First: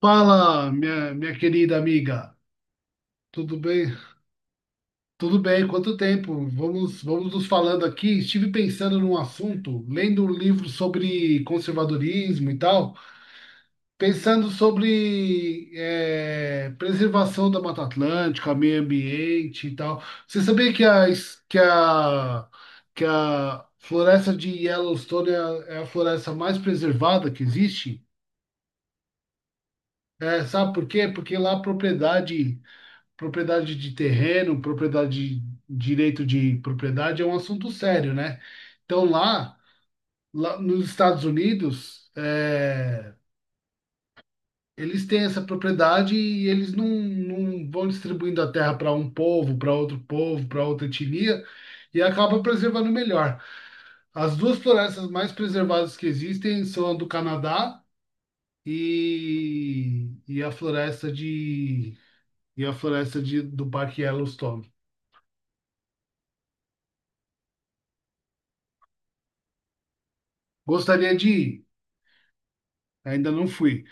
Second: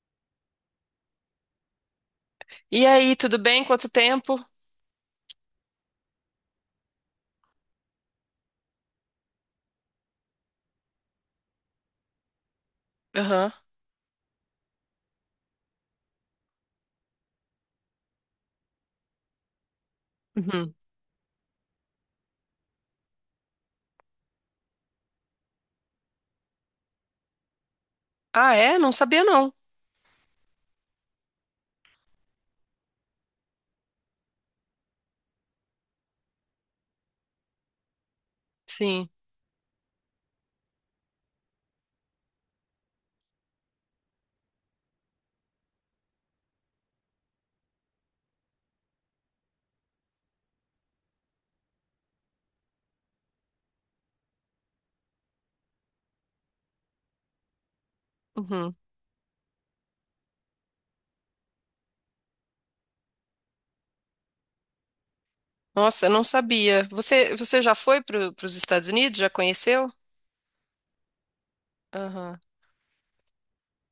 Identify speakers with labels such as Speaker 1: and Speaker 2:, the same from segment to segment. Speaker 1: Fala, minha querida amiga.
Speaker 2: E aí, tudo
Speaker 1: Tudo
Speaker 2: bem?
Speaker 1: bem?
Speaker 2: Quanto tempo?
Speaker 1: Tudo bem, quanto tempo? Vamos nos falando aqui. Estive pensando num assunto, lendo um livro sobre conservadorismo e tal,
Speaker 2: Aham.
Speaker 1: pensando sobre preservação da Mata Atlântica, meio ambiente e tal. Você sabia
Speaker 2: Uhum.
Speaker 1: que a, es- que a floresta de Yellowstone é a floresta mais preservada que existe?
Speaker 2: Ah, é? Não sabia, não.
Speaker 1: É, sabe por quê? Porque lá a propriedade de terreno, propriedade, direito de propriedade é um assunto sério, né? Então
Speaker 2: Sim.
Speaker 1: lá nos Estados Unidos, eles têm essa propriedade e eles não vão distribuindo a terra para um povo, para outro povo, para outra etnia. E acaba preservando melhor. As duas florestas mais preservadas que existem são a do Canadá
Speaker 2: Uhum.
Speaker 1: e a floresta de e a floresta do Parque Yellowstone.
Speaker 2: Nossa, eu não sabia. Você já foi para os Estados Unidos? Já conheceu?
Speaker 1: Gostaria de ir.
Speaker 2: Aham.
Speaker 1: Ainda não fui,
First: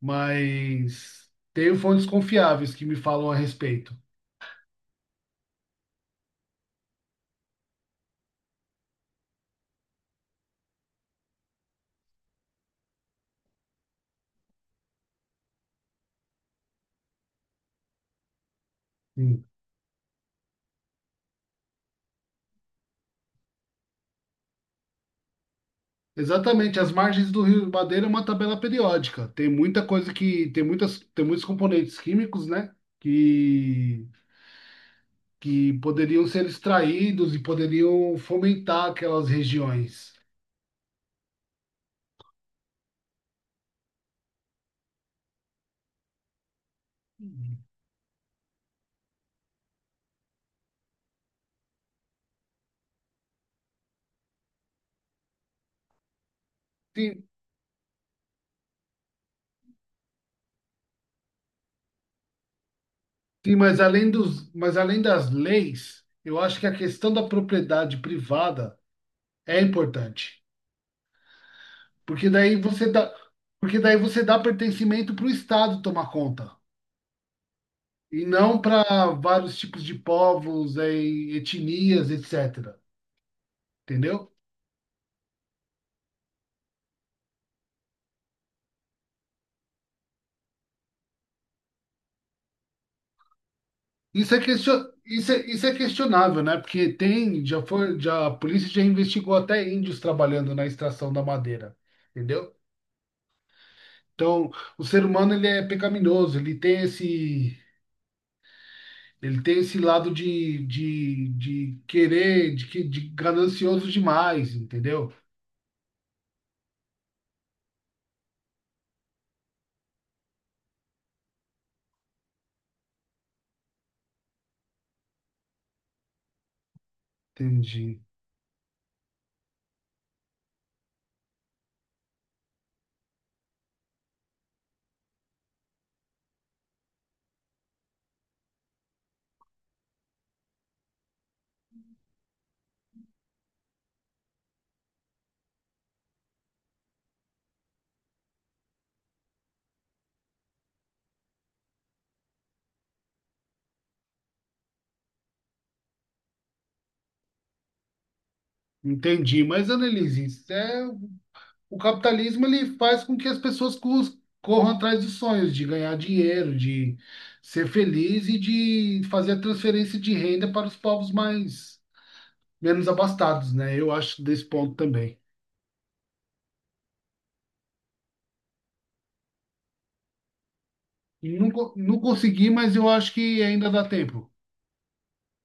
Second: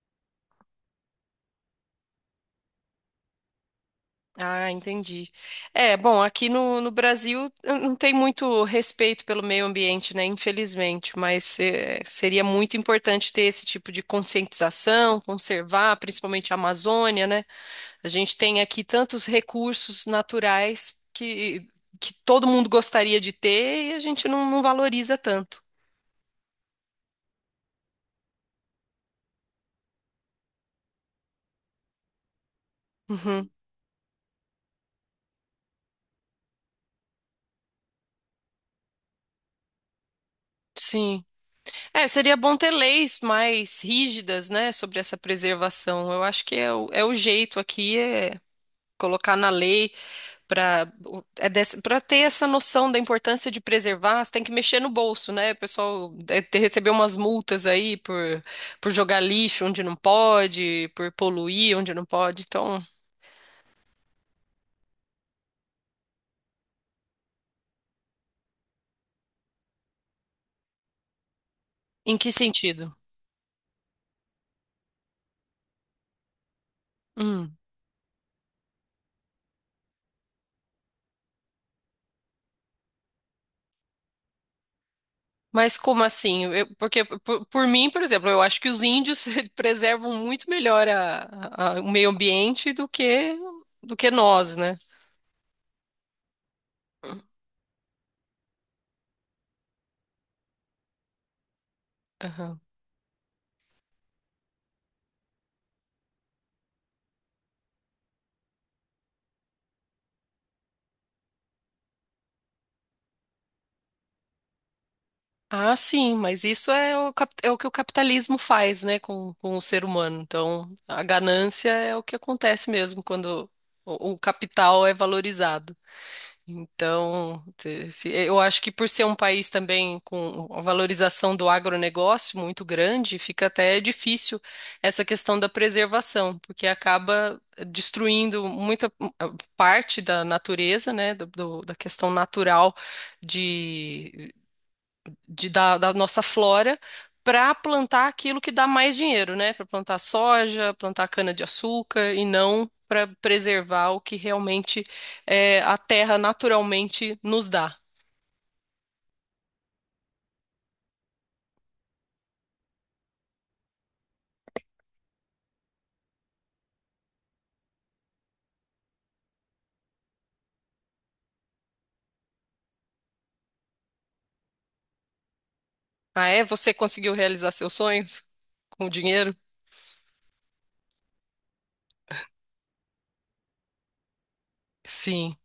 Speaker 1: mas tenho fontes confiáveis que me falam a respeito.
Speaker 2: Ah, entendi. É, bom, aqui no Brasil não tem muito respeito pelo meio ambiente, né? Infelizmente, mas seria muito importante ter esse tipo de conscientização, conservar, principalmente a Amazônia, né? A gente tem aqui tantos
Speaker 1: Sim.
Speaker 2: recursos naturais que todo mundo gostaria de ter e a gente não valoriza tanto.
Speaker 1: Exatamente, as margens do Rio Madeira é uma tabela periódica. Tem muita coisa que tem muitas tem muitos componentes químicos, né?
Speaker 2: Uhum,
Speaker 1: Que que poderiam ser extraídos e poderiam fomentar aquelas regiões.
Speaker 2: sim. É, seria bom ter leis mais rígidas, né, sobre essa preservação. Eu acho que é é o jeito aqui, é colocar na lei para é para ter essa noção da importância de preservar, você tem que mexer no bolso, né? O pessoal recebeu umas
Speaker 1: Sim,
Speaker 2: multas aí por jogar lixo onde não pode, por poluir onde não pode. Então,
Speaker 1: sim, mas além das leis, eu acho que a questão da propriedade privada é importante,
Speaker 2: em
Speaker 1: porque
Speaker 2: que
Speaker 1: daí você
Speaker 2: sentido?
Speaker 1: dá, porque daí você dá pertencimento para o Estado tomar conta,
Speaker 2: Hum.
Speaker 1: e não para vários tipos de povos, etnias, etc. Entendeu?
Speaker 2: Mas como assim? Porque, por mim, por exemplo, eu acho que os índios preservam muito melhor o meio ambiente do que
Speaker 1: Isso é,
Speaker 2: nós, né?
Speaker 1: question... isso é, isso é questionável, né? Porque tem, já foi, já, a polícia já investigou até índios trabalhando na extração da madeira, entendeu?
Speaker 2: Aham.
Speaker 1: Então, o ser humano, ele é pecaminoso, ele tem esse lado de querer, de ganancioso demais, entendeu?
Speaker 2: Ah, sim, mas isso é é o que o capitalismo faz, né, com o ser humano. Então, a ganância é o que acontece mesmo quando o capital é valorizado. Então,
Speaker 1: Entendi.
Speaker 2: eu acho que por ser um país também com a valorização do agronegócio muito grande, fica até difícil essa questão da preservação, porque acaba destruindo muita parte da natureza, né, da questão natural da, da nossa flora para plantar aquilo que dá mais dinheiro, né? Para plantar soja, plantar cana-de-açúcar e não para preservar o que realmente a terra naturalmente nos dá.
Speaker 1: Entendi. Mas, Annelise, o capitalismo ele faz com que as pessoas corram atrás dos sonhos, de ganhar dinheiro, de ser feliz e de fazer a transferência de renda para os povos mais menos abastados, né? Eu acho desse ponto também.
Speaker 2: Ah, é? Você conseguiu realizar seus sonhos com o dinheiro?
Speaker 1: E não, não consegui, mas eu acho que ainda dá tempo.
Speaker 2: Sim.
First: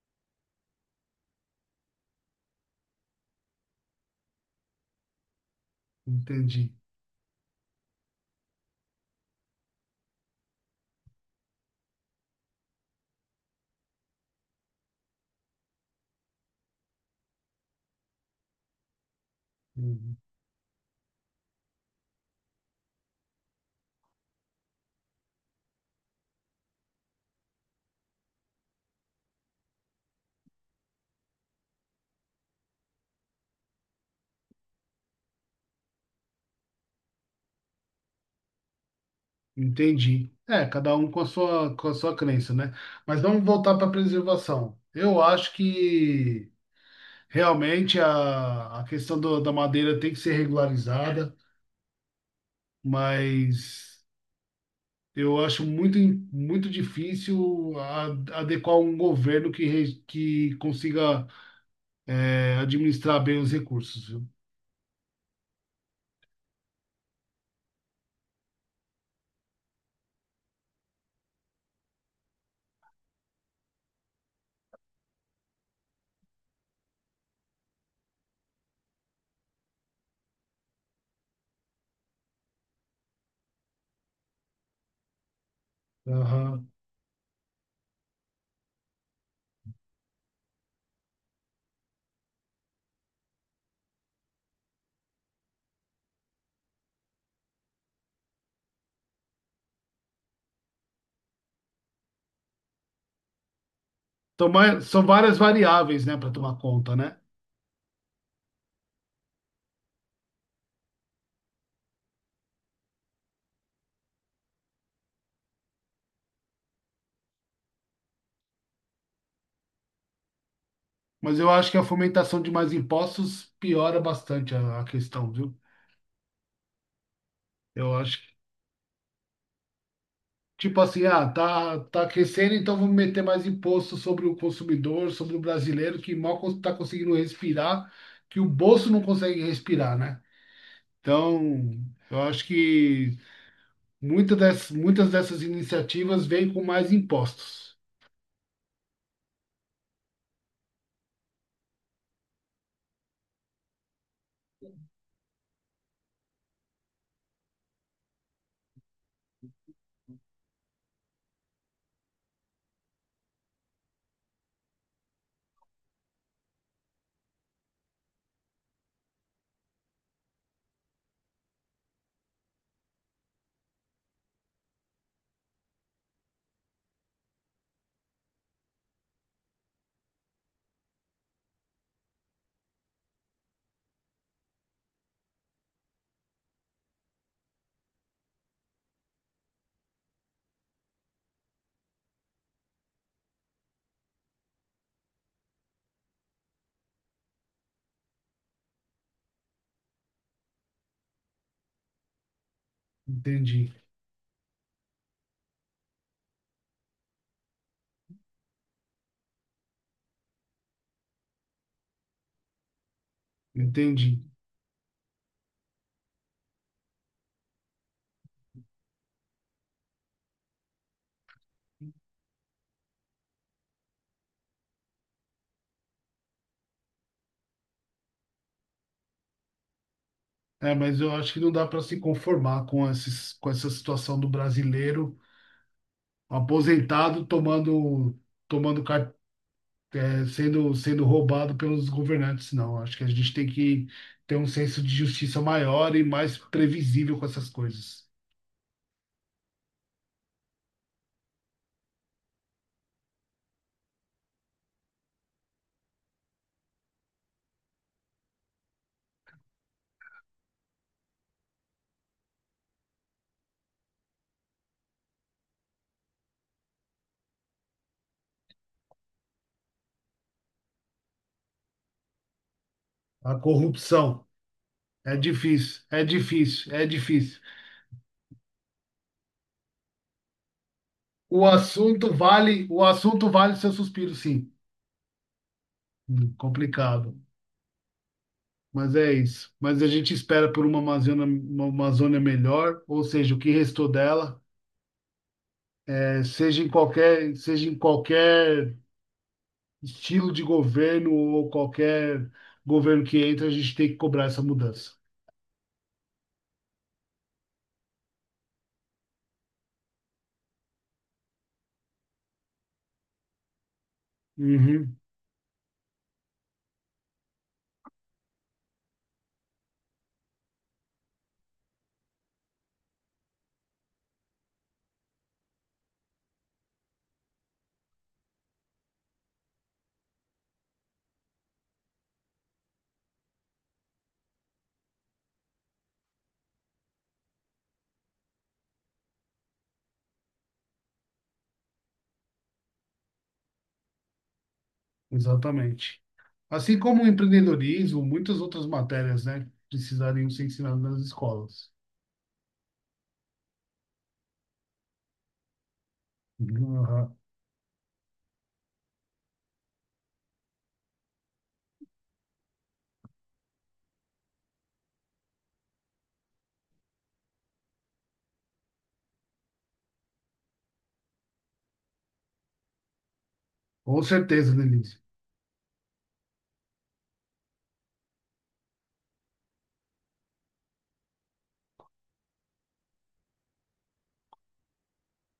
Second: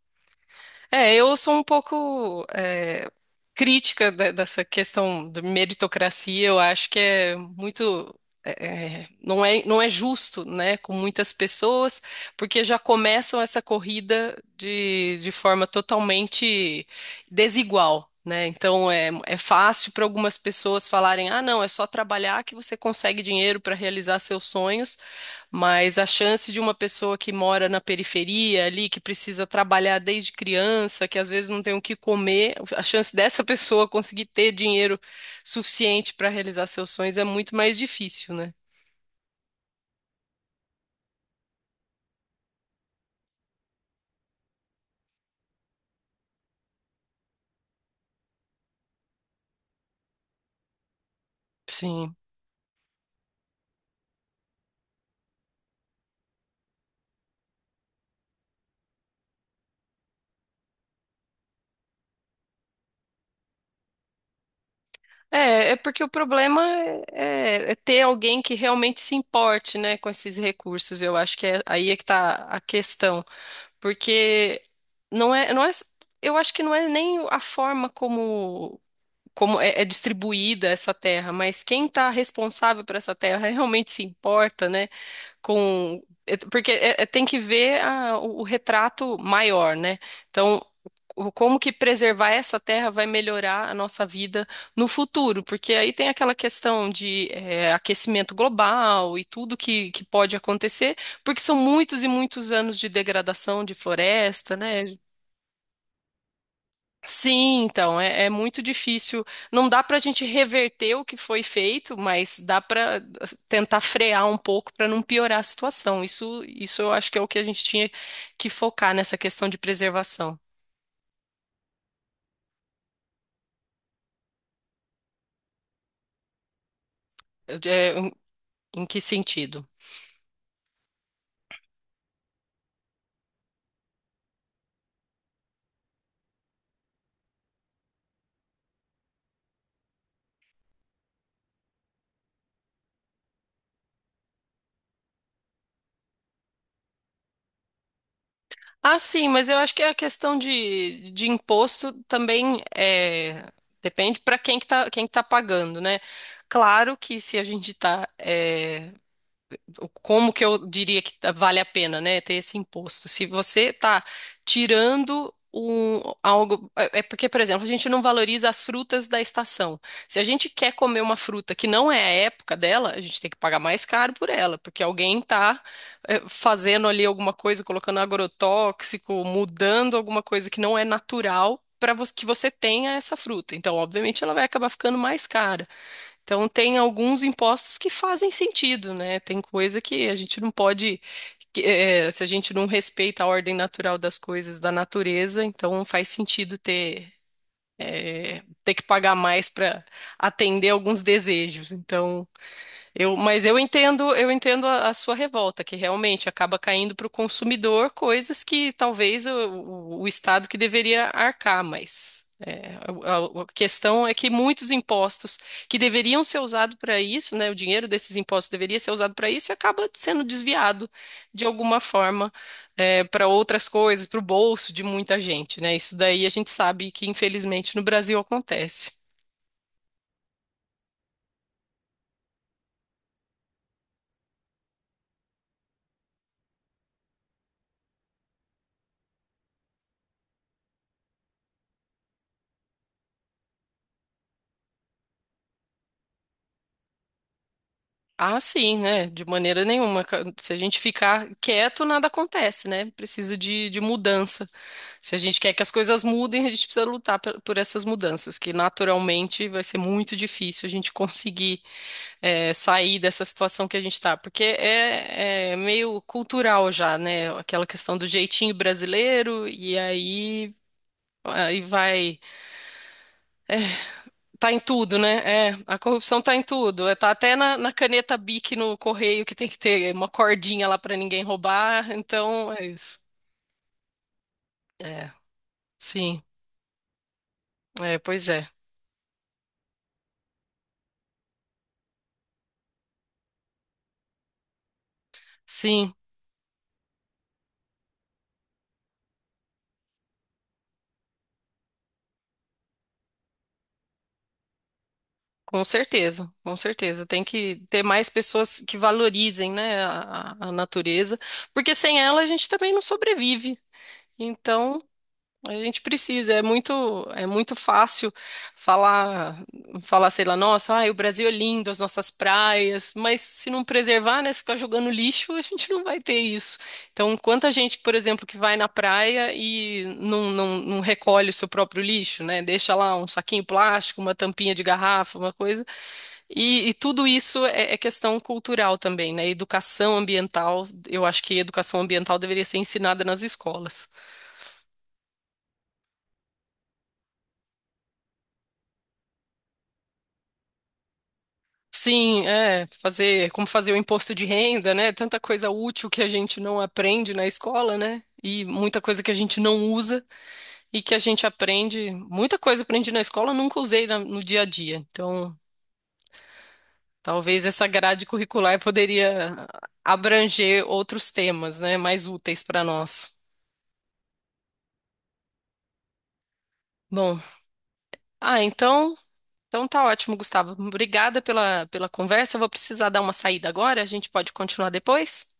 Speaker 2: É, eu sou um pouco crítica dessa questão da meritocracia. Eu
Speaker 1: Entendi.
Speaker 2: acho que é muito. é, não é, não é justo, né, com muitas pessoas, porque já começam essa corrida de forma totalmente desigual, né? Então é, é fácil para
Speaker 1: Uhum.
Speaker 2: algumas pessoas falarem: ah, não, é só trabalhar que você consegue dinheiro para realizar seus sonhos. Mas a chance de uma pessoa que mora na periferia ali, que precisa trabalhar desde criança, que às vezes não tem o que comer, a chance dessa pessoa conseguir ter dinheiro suficiente para realizar seus sonhos é muito mais difícil, né?
Speaker 1: Entendi. É, cada um com a sua crença, né? Mas vamos voltar para a preservação. Eu acho que realmente a questão da madeira tem que ser regularizada.
Speaker 2: Sim.
Speaker 1: Mas eu acho muito, muito difícil adequar um governo que que consiga administrar bem os recursos, viu?
Speaker 2: É, é porque o problema é, é ter alguém que realmente se importe, né, com esses recursos. Eu acho que é, aí é que tá a questão. Porque não é, não é, eu acho que não é nem a forma como é, é distribuída essa terra, mas quem está responsável por essa terra realmente se importa, né? Com
Speaker 1: Aham.
Speaker 2: porque tem que ver o retrato maior, né? Então como que preservar essa terra vai melhorar a nossa vida no futuro? Porque aí tem aquela questão de aquecimento global e tudo que pode acontecer, porque são muitos e muitos anos de degradação de
Speaker 1: Então,
Speaker 2: floresta, né?
Speaker 1: mas são várias variáveis, né, para tomar conta, né?
Speaker 2: Sim, então, é, é muito difícil. Não dá para a gente reverter o que foi feito, mas dá para tentar frear um pouco para não piorar a situação. Isso eu acho que é o que a gente tinha que focar nessa questão de preservação.
Speaker 1: Mas eu acho que a fomentação de mais impostos piora bastante a questão, viu?
Speaker 2: É,
Speaker 1: Eu acho que,
Speaker 2: em que sentido?
Speaker 1: tipo assim, ah, tá aquecendo, então vamos meter mais imposto sobre o consumidor, sobre o brasileiro, que mal está conseguindo respirar, que o bolso não consegue respirar, né? Então, eu acho que muitas dessas iniciativas vêm com mais impostos.
Speaker 2: Ah, sim, mas eu acho que a questão de imposto também é, depende para quem que tá pagando, né? Claro que se a gente está como que eu diria que vale a pena, né, ter esse imposto. Se você está tirando um, algo, é porque, por exemplo, a gente não valoriza as frutas da estação. Se a gente quer comer uma fruta que não é a época dela, a gente tem que pagar mais caro por ela, porque alguém está fazendo ali alguma coisa, colocando agrotóxico, mudando alguma coisa que não é natural para que você tenha essa fruta. Então, obviamente, ela vai acabar ficando mais cara. Então, tem alguns impostos que fazem sentido, né? Tem coisa que a gente não pode, que, se a gente não respeita a ordem natural das coisas, da natureza, então faz sentido ter, ter que pagar mais para atender alguns desejos. Então, mas
Speaker 1: Entendi,
Speaker 2: eu entendo a sua revolta, que realmente acaba caindo para o consumidor coisas que talvez o Estado que deveria arcar, mas é, a, a questão é
Speaker 1: entendi.
Speaker 2: que muitos impostos que deveriam ser usados para isso, né, o dinheiro desses impostos deveria ser usado para isso, e acaba sendo desviado de alguma forma para outras coisas, para o bolso de muita gente, né? Isso daí a gente sabe que infelizmente no Brasil acontece.
Speaker 1: É, mas eu acho que não dá para se conformar com essa situação do brasileiro aposentado tomando, tomando, car- eh, sendo, sendo roubado pelos governantes, não. Acho que a gente tem que ter um senso de justiça maior e mais previsível com essas coisas.
Speaker 2: Ah, sim, né? De maneira nenhuma. Se a gente ficar quieto, nada acontece, né? Precisa de mudança. Se a gente quer que as coisas mudem, a gente precisa lutar por essas mudanças, que naturalmente vai ser muito difícil a gente conseguir sair dessa situação que a gente está, porque é, é meio cultural já, né? Aquela questão do jeitinho brasileiro, e aí, aí vai.
Speaker 1: A corrupção
Speaker 2: Tá em tudo,
Speaker 1: é
Speaker 2: né? É, a
Speaker 1: difícil, é
Speaker 2: corrupção tá em
Speaker 1: difícil, é
Speaker 2: tudo. Tá até
Speaker 1: difícil.
Speaker 2: na caneta Bic no correio que tem que ter uma cordinha lá pra ninguém
Speaker 1: O
Speaker 2: roubar.
Speaker 1: assunto
Speaker 2: Então, é
Speaker 1: vale, o
Speaker 2: isso.
Speaker 1: assunto vale seu suspiro, sim.
Speaker 2: É, sim.
Speaker 1: Complicado.
Speaker 2: É, pois é.
Speaker 1: Mas é isso. Mas a gente espera por uma Amazônia melhor, ou seja, o que restou dela,
Speaker 2: Sim,
Speaker 1: eh, seja em qualquer estilo de governo ou qualquer governo que entra, a gente tem que cobrar essa mudança.
Speaker 2: com certeza, com certeza. Tem que ter mais pessoas que valorizem, né, a natureza, porque sem ela a gente também não sobrevive. Então,
Speaker 1: Uhum,
Speaker 2: a gente precisa, é muito fácil falar, falar, sei lá, nossa, ai, o Brasil é lindo, as nossas praias, mas se não preservar, né, se ficar jogando lixo, a gente não vai ter isso. Então, quanta gente, por exemplo, que vai na praia e não recolhe o seu próprio lixo, né, deixa lá um saquinho plástico, uma tampinha de garrafa, uma coisa, e tudo isso é, é questão cultural também, né, educação ambiental. Eu acho que educação ambiental deveria ser ensinada nas escolas.
Speaker 1: exatamente. Assim como o empreendedorismo, muitas outras matérias, né, precisariam ser ensinadas nas escolas.
Speaker 2: Sim, é, fazer, como fazer o imposto de renda, né? Tanta coisa útil que a gente não
Speaker 1: Uhum,
Speaker 2: aprende
Speaker 1: aham.
Speaker 2: na escola, né? E muita coisa que a gente não usa e que a gente aprende, muita coisa aprendi na escola, eu nunca usei no dia a dia. Então, talvez essa grade curricular poderia abranger outros temas, né, mais úteis para nós.
Speaker 1: Com certeza, Denise.
Speaker 2: Bom, ah, então, então tá ótimo, Gustavo. Obrigada pela pela conversa. Eu vou precisar dar uma saída agora, a gente pode continuar depois?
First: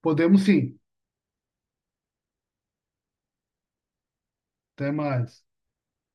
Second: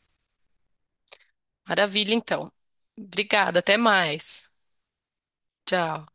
Speaker 1: Podemos sim.
Speaker 2: Maravilha, então. Obrigada, até mais.
Speaker 1: Até mais.
Speaker 2: Tchau.